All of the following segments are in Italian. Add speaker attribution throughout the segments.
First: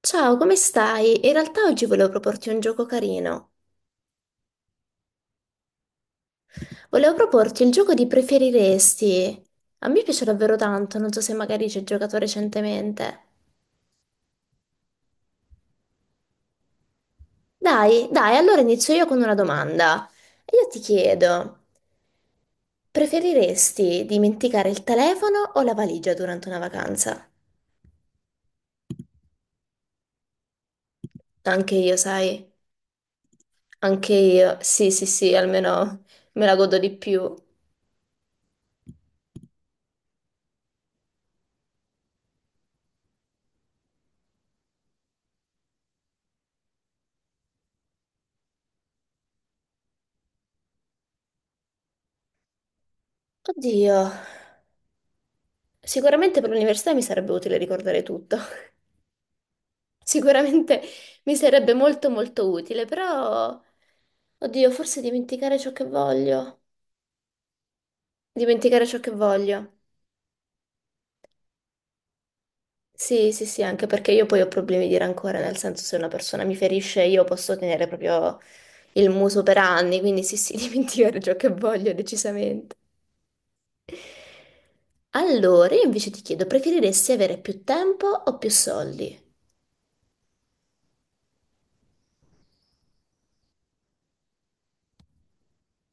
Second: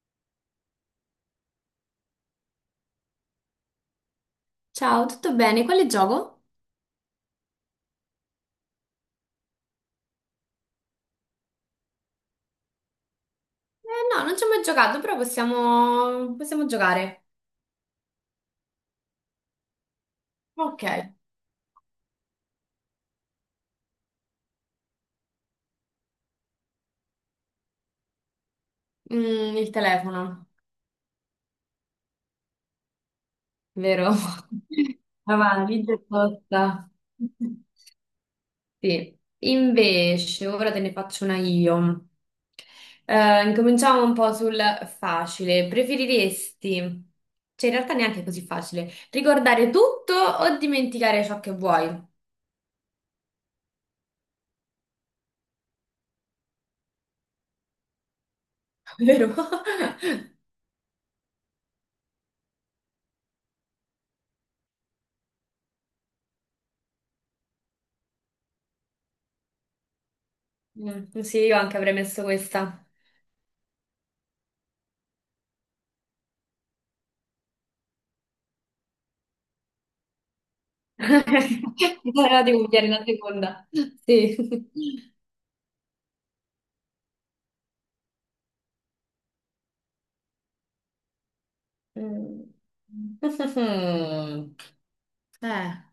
Speaker 1: Ciao, come stai? In realtà oggi volevo proporti un gioco carino.
Speaker 2: Ciao, tutto bene? Quale gioco?
Speaker 1: Volevo proporti il gioco di preferiresti. A me piace davvero tanto, non so se magari ci hai giocato recentemente.
Speaker 2: Eh no, non ci ho mai giocato, però possiamo, giocare.
Speaker 1: Dai, allora inizio io con una domanda. E io ti
Speaker 2: Ok.
Speaker 1: chiedo, preferiresti dimenticare il telefono o la valigia durante una vacanza?
Speaker 2: Mm, il telefono,
Speaker 1: Anche io, sai,
Speaker 2: vero?
Speaker 1: anche io. Sì, sì, sì,
Speaker 2: Avanti, già
Speaker 1: almeno me la godo di
Speaker 2: posta.
Speaker 1: più.
Speaker 2: Sì. Invece, ora te ne faccio una io. Incominciamo un po' sul facile. Preferiresti, cioè in realtà neanche così facile, ricordare tutto o dimenticare ciò che vuoi?
Speaker 1: Oddio, sicuramente per l'università mi sarebbe utile ricordare tutto.
Speaker 2: Vero?
Speaker 1: Sicuramente mi sarebbe molto molto utile, però, oddio, forse dimenticare ciò che voglio. Dimenticare ciò che voglio.
Speaker 2: Mm, sì, io anche avrei messo questa.
Speaker 1: Sì, sì, sì, anche perché io poi ho problemi di rancore, nel senso se una persona mi ferisce io posso tenere proprio il muso per anni, quindi sì, sì, dimenticare ciò che voglio,
Speaker 2: Allora devo
Speaker 1: decisamente.
Speaker 2: pigliare una seconda. Sì.
Speaker 1: Allora, io invece ti chiedo, preferiresti avere più tempo o più soldi?
Speaker 2: Mm. Mhm. Eh,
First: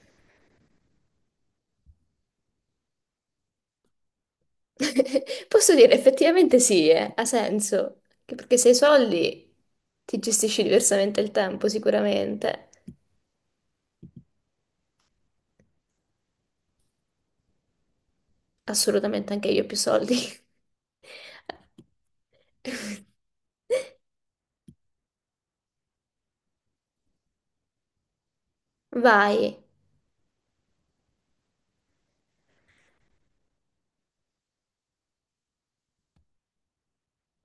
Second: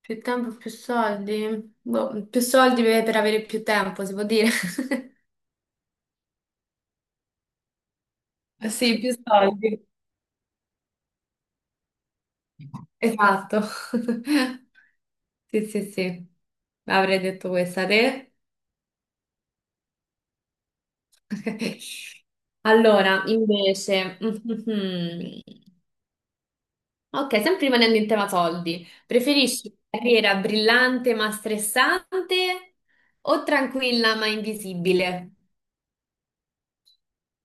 Speaker 2: Più tempo, più soldi. Boh, più soldi per, avere più tempo, si può dire.
Speaker 1: Posso dire, effettivamente sì, ha senso. Che Perché se hai
Speaker 2: Sì, più
Speaker 1: soldi
Speaker 2: soldi.
Speaker 1: ti gestisci diversamente il tempo, sicuramente.
Speaker 2: Esatto. Sì, sì, sì. Avrei detto questa te.
Speaker 1: Assolutamente, anche io ho più soldi.
Speaker 2: Allora, invece, ok, sempre rimanendo in tema soldi,
Speaker 1: Vai.
Speaker 2: preferisci una carriera brillante ma stressante o tranquilla ma invisibile?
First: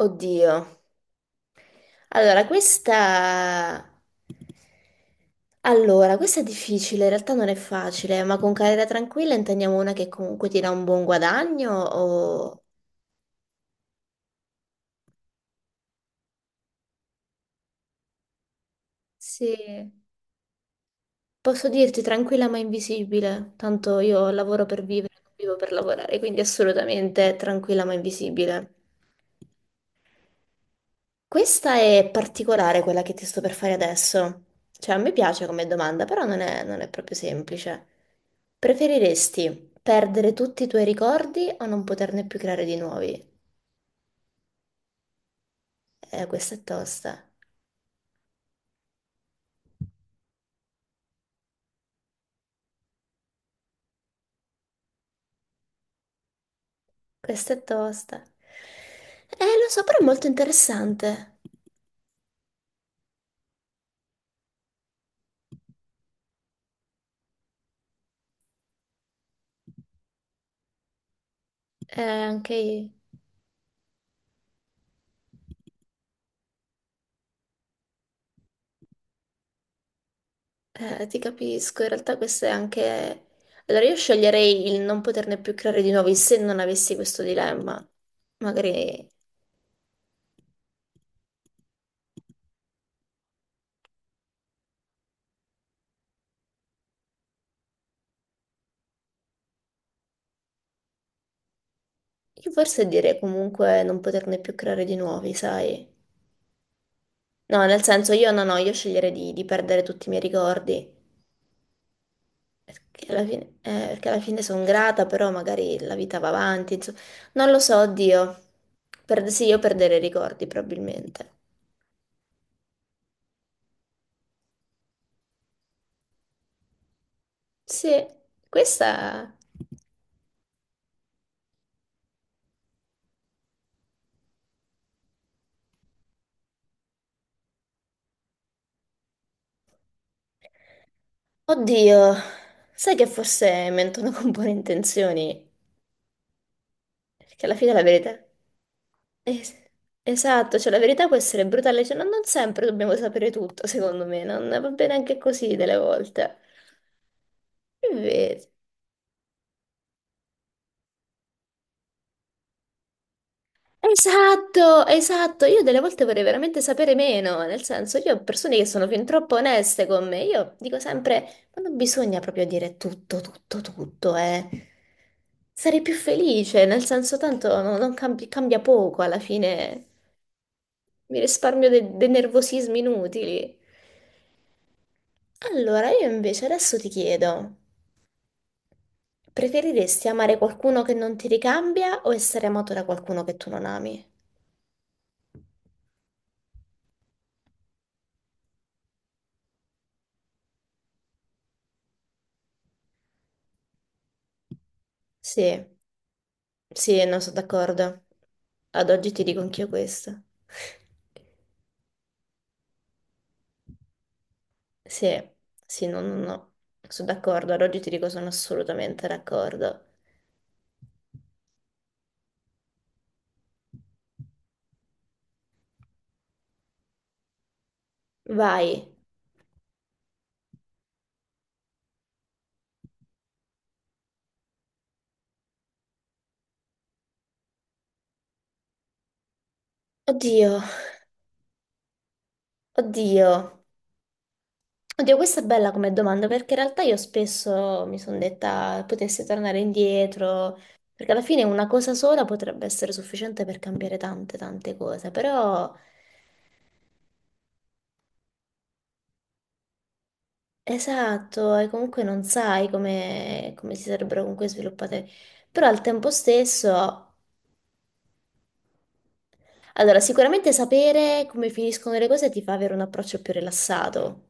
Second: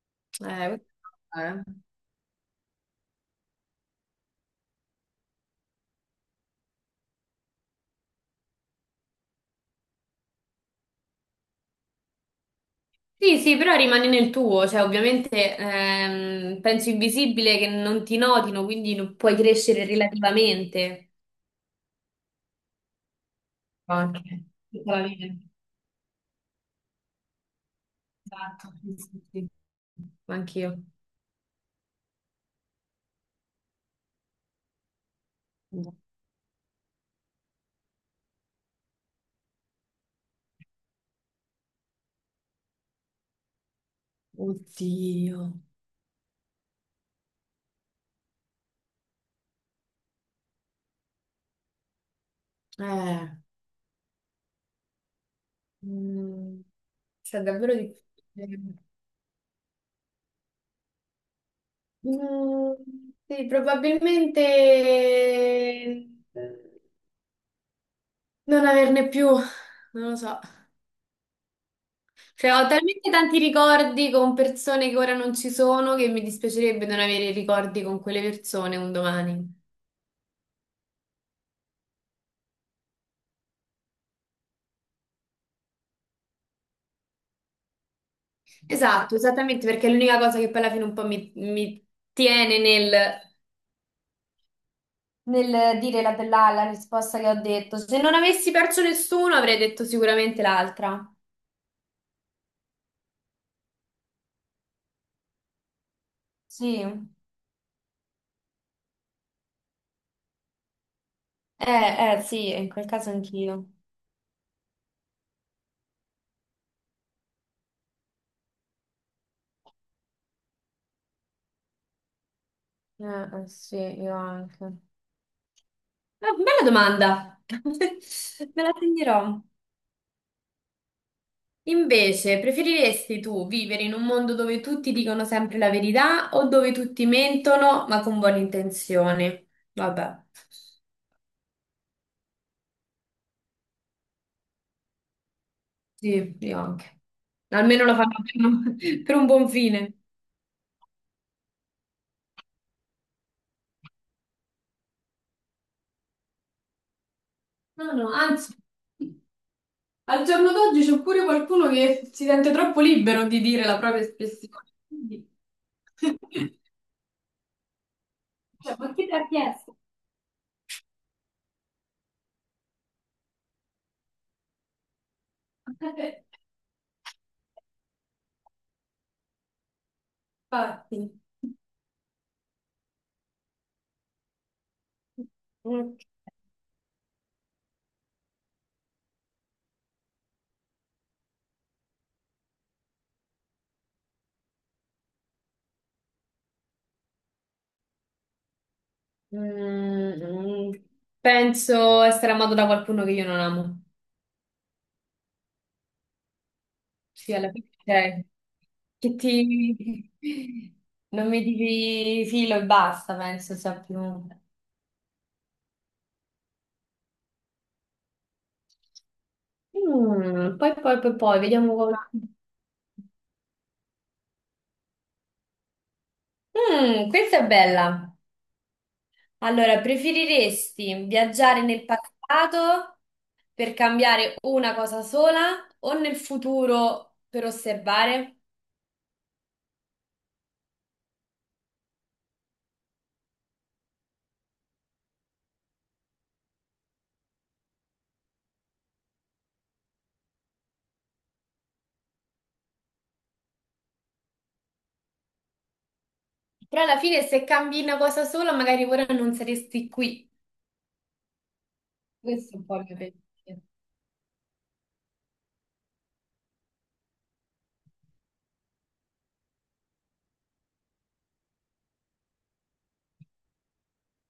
Speaker 1: Oddio.
Speaker 2: Eh, eh.
Speaker 1: Allora, questa... Allora, questa è difficile, in realtà non è facile, ma con carriera tranquilla intendiamo una che comunque ti dà un buon guadagno o...
Speaker 2: Sì, sì, però rimani nel tuo, cioè ovviamente penso invisibile che non ti notino, quindi non puoi
Speaker 1: Sì.
Speaker 2: crescere relativamente.
Speaker 1: Posso dirti tranquilla ma invisibile, tanto
Speaker 2: Ok.
Speaker 1: io lavoro per
Speaker 2: Tutta la
Speaker 1: vivere, non
Speaker 2: vita.
Speaker 1: vivo per lavorare, quindi assolutamente tranquilla ma invisibile.
Speaker 2: Esatto, sì, sì, sì. Anch'io.
Speaker 1: Questa è particolare quella che ti sto per fare adesso. Cioè, a me piace come domanda, però non è proprio semplice. Preferiresti perdere tutti i tuoi ricordi o non poterne più creare di nuovi?
Speaker 2: Oddio.
Speaker 1: Questa è tosta.
Speaker 2: Eh. Mm, cioè,
Speaker 1: Questa è
Speaker 2: davvero
Speaker 1: tosta.
Speaker 2: difficile.
Speaker 1: Lo so, però è molto interessante.
Speaker 2: Mm, sì, probabilmente non averne più, non lo so. Cioè,
Speaker 1: Anche
Speaker 2: ho
Speaker 1: io.
Speaker 2: talmente tanti ricordi con persone che ora non ci sono che mi dispiacerebbe non avere ricordi con quelle persone un domani.
Speaker 1: Ti capisco, in realtà questo è anche... Allora io sceglierei il non poterne più creare di nuovi se non avessi questo dilemma. Magari...
Speaker 2: Esatto, esattamente, perché è l'unica cosa che poi alla fine un po' mi tiene nel dire la risposta che ho detto. Se non avessi perso nessuno, avrei detto sicuramente l'altra.
Speaker 1: Io forse direi comunque non poterne più creare di nuovi, sai?
Speaker 2: Sì,
Speaker 1: No, nel senso io no, no, io sceglierei di perdere tutti i miei ricordi.
Speaker 2: sì, in quel caso anch'io.
Speaker 1: Perché alla fine sono grata, però magari la vita va avanti, insomma. Non lo so, oddio. Sì, io perderei i ricordi probabilmente.
Speaker 2: Eh, sì, io anche. Ah, bella domanda.
Speaker 1: Sì,
Speaker 2: Me la
Speaker 1: questa...
Speaker 2: segnerò. Invece, preferiresti tu vivere in un mondo dove tutti dicono sempre la verità o dove tutti mentono ma con buone intenzioni? Vabbè,
Speaker 1: Oddio, sai che forse mentono con buone intenzioni,
Speaker 2: sì, io anche.
Speaker 1: perché alla fine la
Speaker 2: Almeno lo fanno
Speaker 1: verità...
Speaker 2: per un, per un buon
Speaker 1: es-
Speaker 2: fine.
Speaker 1: esatto, cioè la verità può essere brutale, cioè non sempre dobbiamo sapere tutto, secondo me, non va bene anche così delle volte.
Speaker 2: No, no,
Speaker 1: Invece,
Speaker 2: anzi, al giorno d'oggi c'è pure qualcuno che si sente troppo libero di dire la propria espressione.
Speaker 1: esatto,
Speaker 2: Quindi...
Speaker 1: esatto. Io delle volte vorrei veramente sapere meno, nel senso, io ho persone che
Speaker 2: Cioè,
Speaker 1: sono
Speaker 2: ma
Speaker 1: fin
Speaker 2: chi ti ha
Speaker 1: troppo
Speaker 2: chiesto?
Speaker 1: oneste con me. Io dico sempre, ma non bisogna proprio dire tutto, tutto, tutto, eh. Sarei più felice, nel senso, tanto no- non cambi- cambia poco alla fine.
Speaker 2: Infatti.
Speaker 1: Mi risparmio dei nervosismi inutili. Allora,
Speaker 2: Mm,
Speaker 1: io invece adesso ti chiedo, preferiresti amare qualcuno che non ti ricambia o essere amato da qualcuno che tu non ami?
Speaker 2: mm, Penso essere amato da qualcuno che io non amo.
Speaker 1: Sì. Sì, no,
Speaker 2: Sì,
Speaker 1: sono
Speaker 2: alla fine,
Speaker 1: d'accordo.
Speaker 2: cioè,
Speaker 1: Ad oggi
Speaker 2: che
Speaker 1: ti dico anch'io
Speaker 2: ti...
Speaker 1: questo.
Speaker 2: non mi dici filo e basta, penso sia più...
Speaker 1: Sì, sì, no, no, no. Sono d'accordo, ad oggi ti dico sono assolutamente d'accordo.
Speaker 2: Mm, poi, poi, poi, poi, vediamo come... Mm, questa è bella.
Speaker 1: Vai.
Speaker 2: Allora, preferiresti viaggiare nel passato per cambiare una cosa sola o nel futuro per osservare?
Speaker 1: Oddio, oddio. Oddio, questa è bella come domanda perché in realtà io spesso mi sono detta potessi tornare indietro, perché alla fine una cosa sola potrebbe essere sufficiente per cambiare tante, tante cose, però...
Speaker 2: Però alla fine se cambi una cosa sola, magari ora non saresti qui.
Speaker 1: Esatto, e comunque non
Speaker 2: Questo è un
Speaker 1: sai
Speaker 2: po' il mio pensiero.
Speaker 1: come si sarebbero comunque sviluppate, però al tempo stesso, allora sicuramente sapere come finiscono le cose ti fa avere un approccio più rilassato.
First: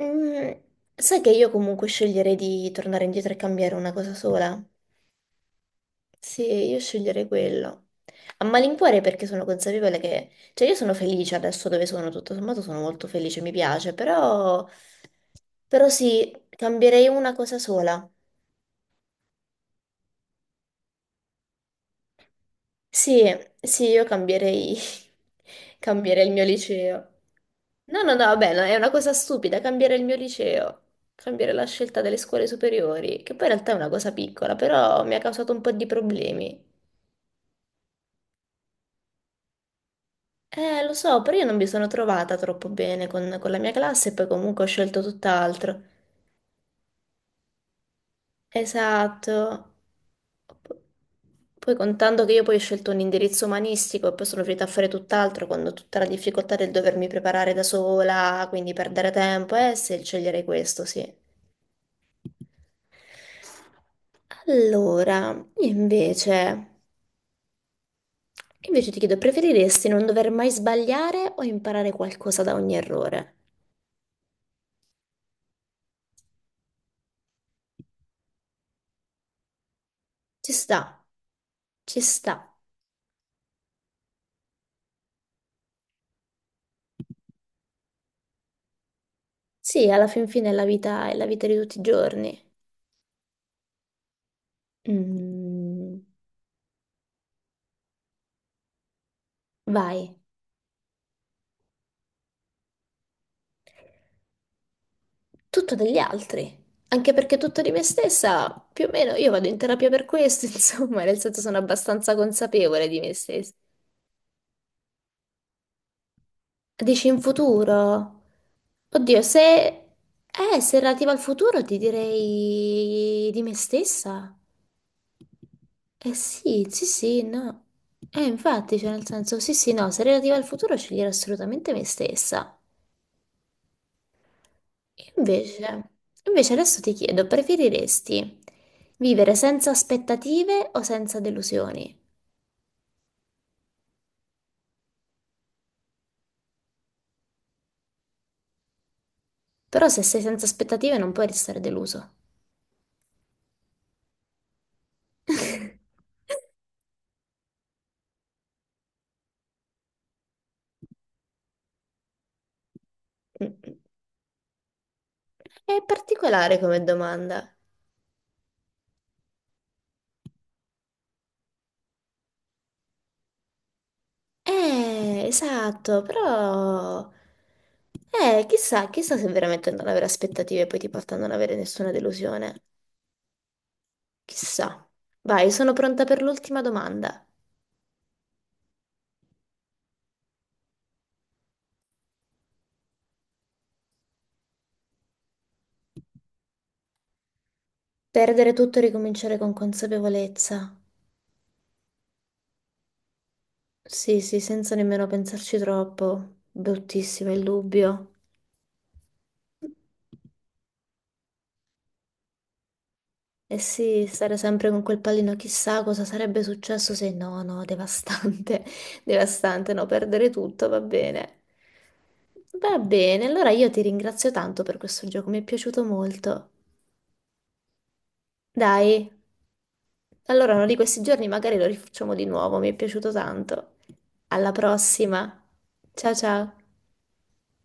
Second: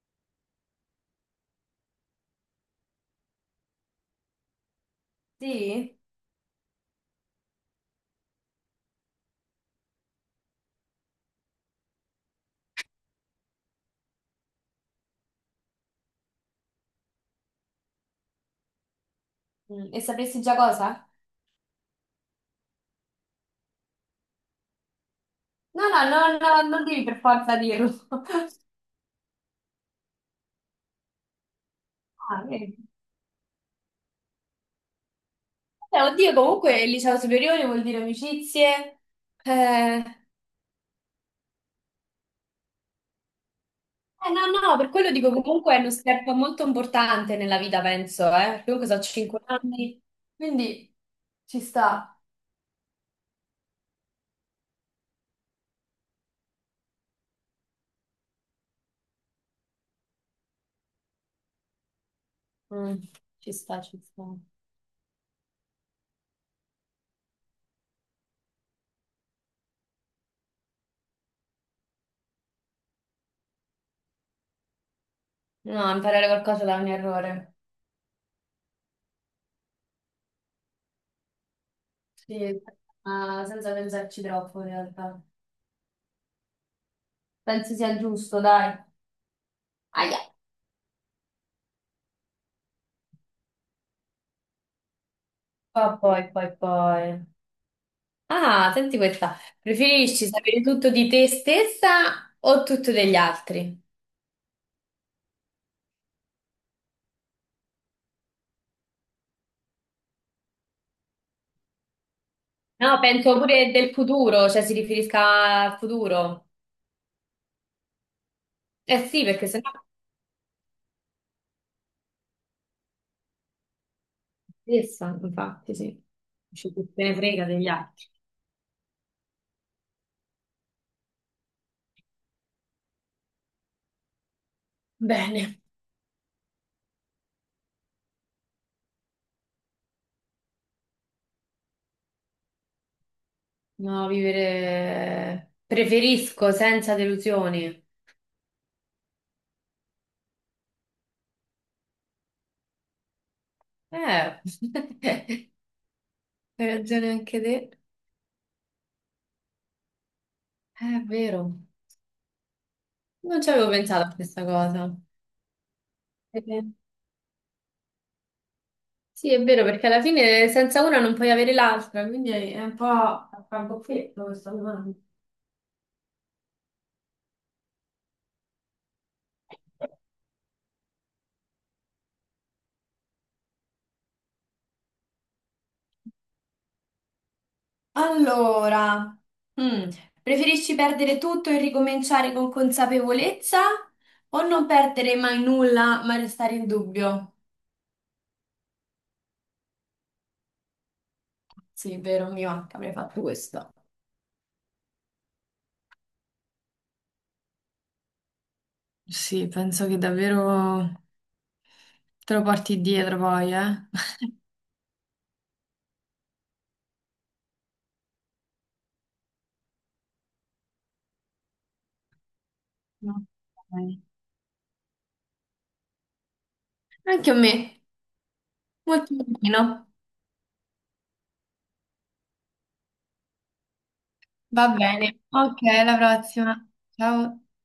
Speaker 1: Mm, sai che io comunque sceglierei di tornare indietro e cambiare una cosa sola?
Speaker 2: Sì?
Speaker 1: Sì, io sceglierei quello. A malincuore perché sono consapevole che, cioè io sono felice adesso dove sono, tutto sommato sono molto felice, mi piace, però, però sì, cambierei una cosa sola.
Speaker 2: Mm, e sapresti già cosa?
Speaker 1: Sì, sì, io cambierei,
Speaker 2: No, no,
Speaker 1: cambierei il
Speaker 2: no,
Speaker 1: mio
Speaker 2: no, non devi
Speaker 1: liceo.
Speaker 2: per forza dirlo.
Speaker 1: No, no, no, vabbè, no, è una cosa stupida, cambiare il mio liceo, cambiare la scelta delle
Speaker 2: Ah,
Speaker 1: scuole
Speaker 2: vedi.
Speaker 1: superiori, che poi in realtà è una cosa piccola, però mi ha causato un po' di
Speaker 2: Oddio,
Speaker 1: problemi.
Speaker 2: comunque il liceo superiore vuol dire amicizie. Eh,
Speaker 1: Lo so, però io non mi sono trovata troppo bene con la mia classe e poi
Speaker 2: no,
Speaker 1: comunque ho
Speaker 2: no, per
Speaker 1: scelto
Speaker 2: quello dico comunque è
Speaker 1: tutt'altro.
Speaker 2: uno step molto importante nella vita, penso, eh. Perché comunque sono
Speaker 1: Esatto.
Speaker 2: 5 anni, quindi ci
Speaker 1: Poi
Speaker 2: sta.
Speaker 1: contando che io poi ho scelto un indirizzo umanistico e poi sono finita a fare tutt'altro, quando tutta la difficoltà del dovermi preparare da sola, quindi perdere tempo, se sceglierei questo, sì.
Speaker 2: Mm, ci sta, ci sta.
Speaker 1: Allora, invece ti chiedo, preferiresti non dover mai sbagliare o imparare qualcosa da ogni errore?
Speaker 2: No, imparare qualcosa da un errore.
Speaker 1: Ci sta, ci sta.
Speaker 2: Sì, ma senza pensarci troppo in realtà. Penso sia il giusto, dai.
Speaker 1: Sì, alla
Speaker 2: Aia.
Speaker 1: fin fine è la vita di tutti i giorni.
Speaker 2: Poi,
Speaker 1: Mm,
Speaker 2: poi, poi, poi. Ah, senti questa.
Speaker 1: vai.
Speaker 2: Preferisci sapere tutto di te stessa o tutto degli altri?
Speaker 1: Tutto degli altri, anche perché tutto di me stessa, più o meno io vado in terapia per questo, insomma, nel senso sono abbastanza consapevole di
Speaker 2: No,
Speaker 1: me
Speaker 2: penso
Speaker 1: stessa.
Speaker 2: pure del futuro, cioè si riferisca al futuro.
Speaker 1: Dici in futuro?
Speaker 2: Eh
Speaker 1: Oddio,
Speaker 2: sì,
Speaker 1: se...
Speaker 2: perché sennò
Speaker 1: Se relativa al futuro ti direi di me stessa.
Speaker 2: stessa, infatti, sì.
Speaker 1: Eh sì,
Speaker 2: Ci
Speaker 1: sì,
Speaker 2: chi se ne
Speaker 1: sì,
Speaker 2: frega
Speaker 1: no.
Speaker 2: degli altri.
Speaker 1: Infatti, cioè nel senso, sì, sì, no, se relativa al futuro sceglierò assolutamente me stessa. E
Speaker 2: Bene.
Speaker 1: Invece, Invece adesso ti chiedo, preferiresti vivere senza aspettative o senza delusioni?
Speaker 2: No, vivere... preferisco senza delusioni.
Speaker 1: Però se sei senza aspettative non puoi restare deluso.
Speaker 2: Eh. Hai ragione anche te. È vero. Non ci avevo pensato a questa cosa.
Speaker 1: È particolare
Speaker 2: Eh,
Speaker 1: come domanda.
Speaker 2: Sì, è vero, perché alla fine senza una non puoi avere l'altra, quindi è un po' a capofitto questa domanda.
Speaker 1: Esatto, però... chissà, chissà se veramente non avere aspettative poi ti porta a non avere nessuna delusione. Chissà. Vai, sono pronta per l'ultima domanda.
Speaker 2: Allora, mm, preferisci perdere tutto e ricominciare con consapevolezza o non perdere mai nulla ma restare in dubbio?
Speaker 1: Perdere tutto e ricominciare con consapevolezza.
Speaker 2: Sì, è vero, mio anche avrei fatto questo.
Speaker 1: Sì, sì, senza nemmeno pensarci troppo. Bruttissimo il dubbio.
Speaker 2: Sì, penso che davvero te lo porti dietro poi,
Speaker 1: Eh
Speaker 2: eh?
Speaker 1: sì, stare sempre con quel pallino, chissà cosa sarebbe successo se no, no, devastante, devastante, no, perdere tutto, va bene. Va bene,
Speaker 2: No.
Speaker 1: allora io ti
Speaker 2: Ok.
Speaker 1: ringrazio tanto per questo gioco, mi è piaciuto molto.
Speaker 2: Anche a me,
Speaker 1: Dai,
Speaker 2: molto carino.
Speaker 1: allora uno di questi giorni magari lo rifacciamo di nuovo, mi è piaciuto tanto. Alla
Speaker 2: Va bene.
Speaker 1: prossima.
Speaker 2: Ok, alla
Speaker 1: Ciao ciao.
Speaker 2: prossima. Ciao.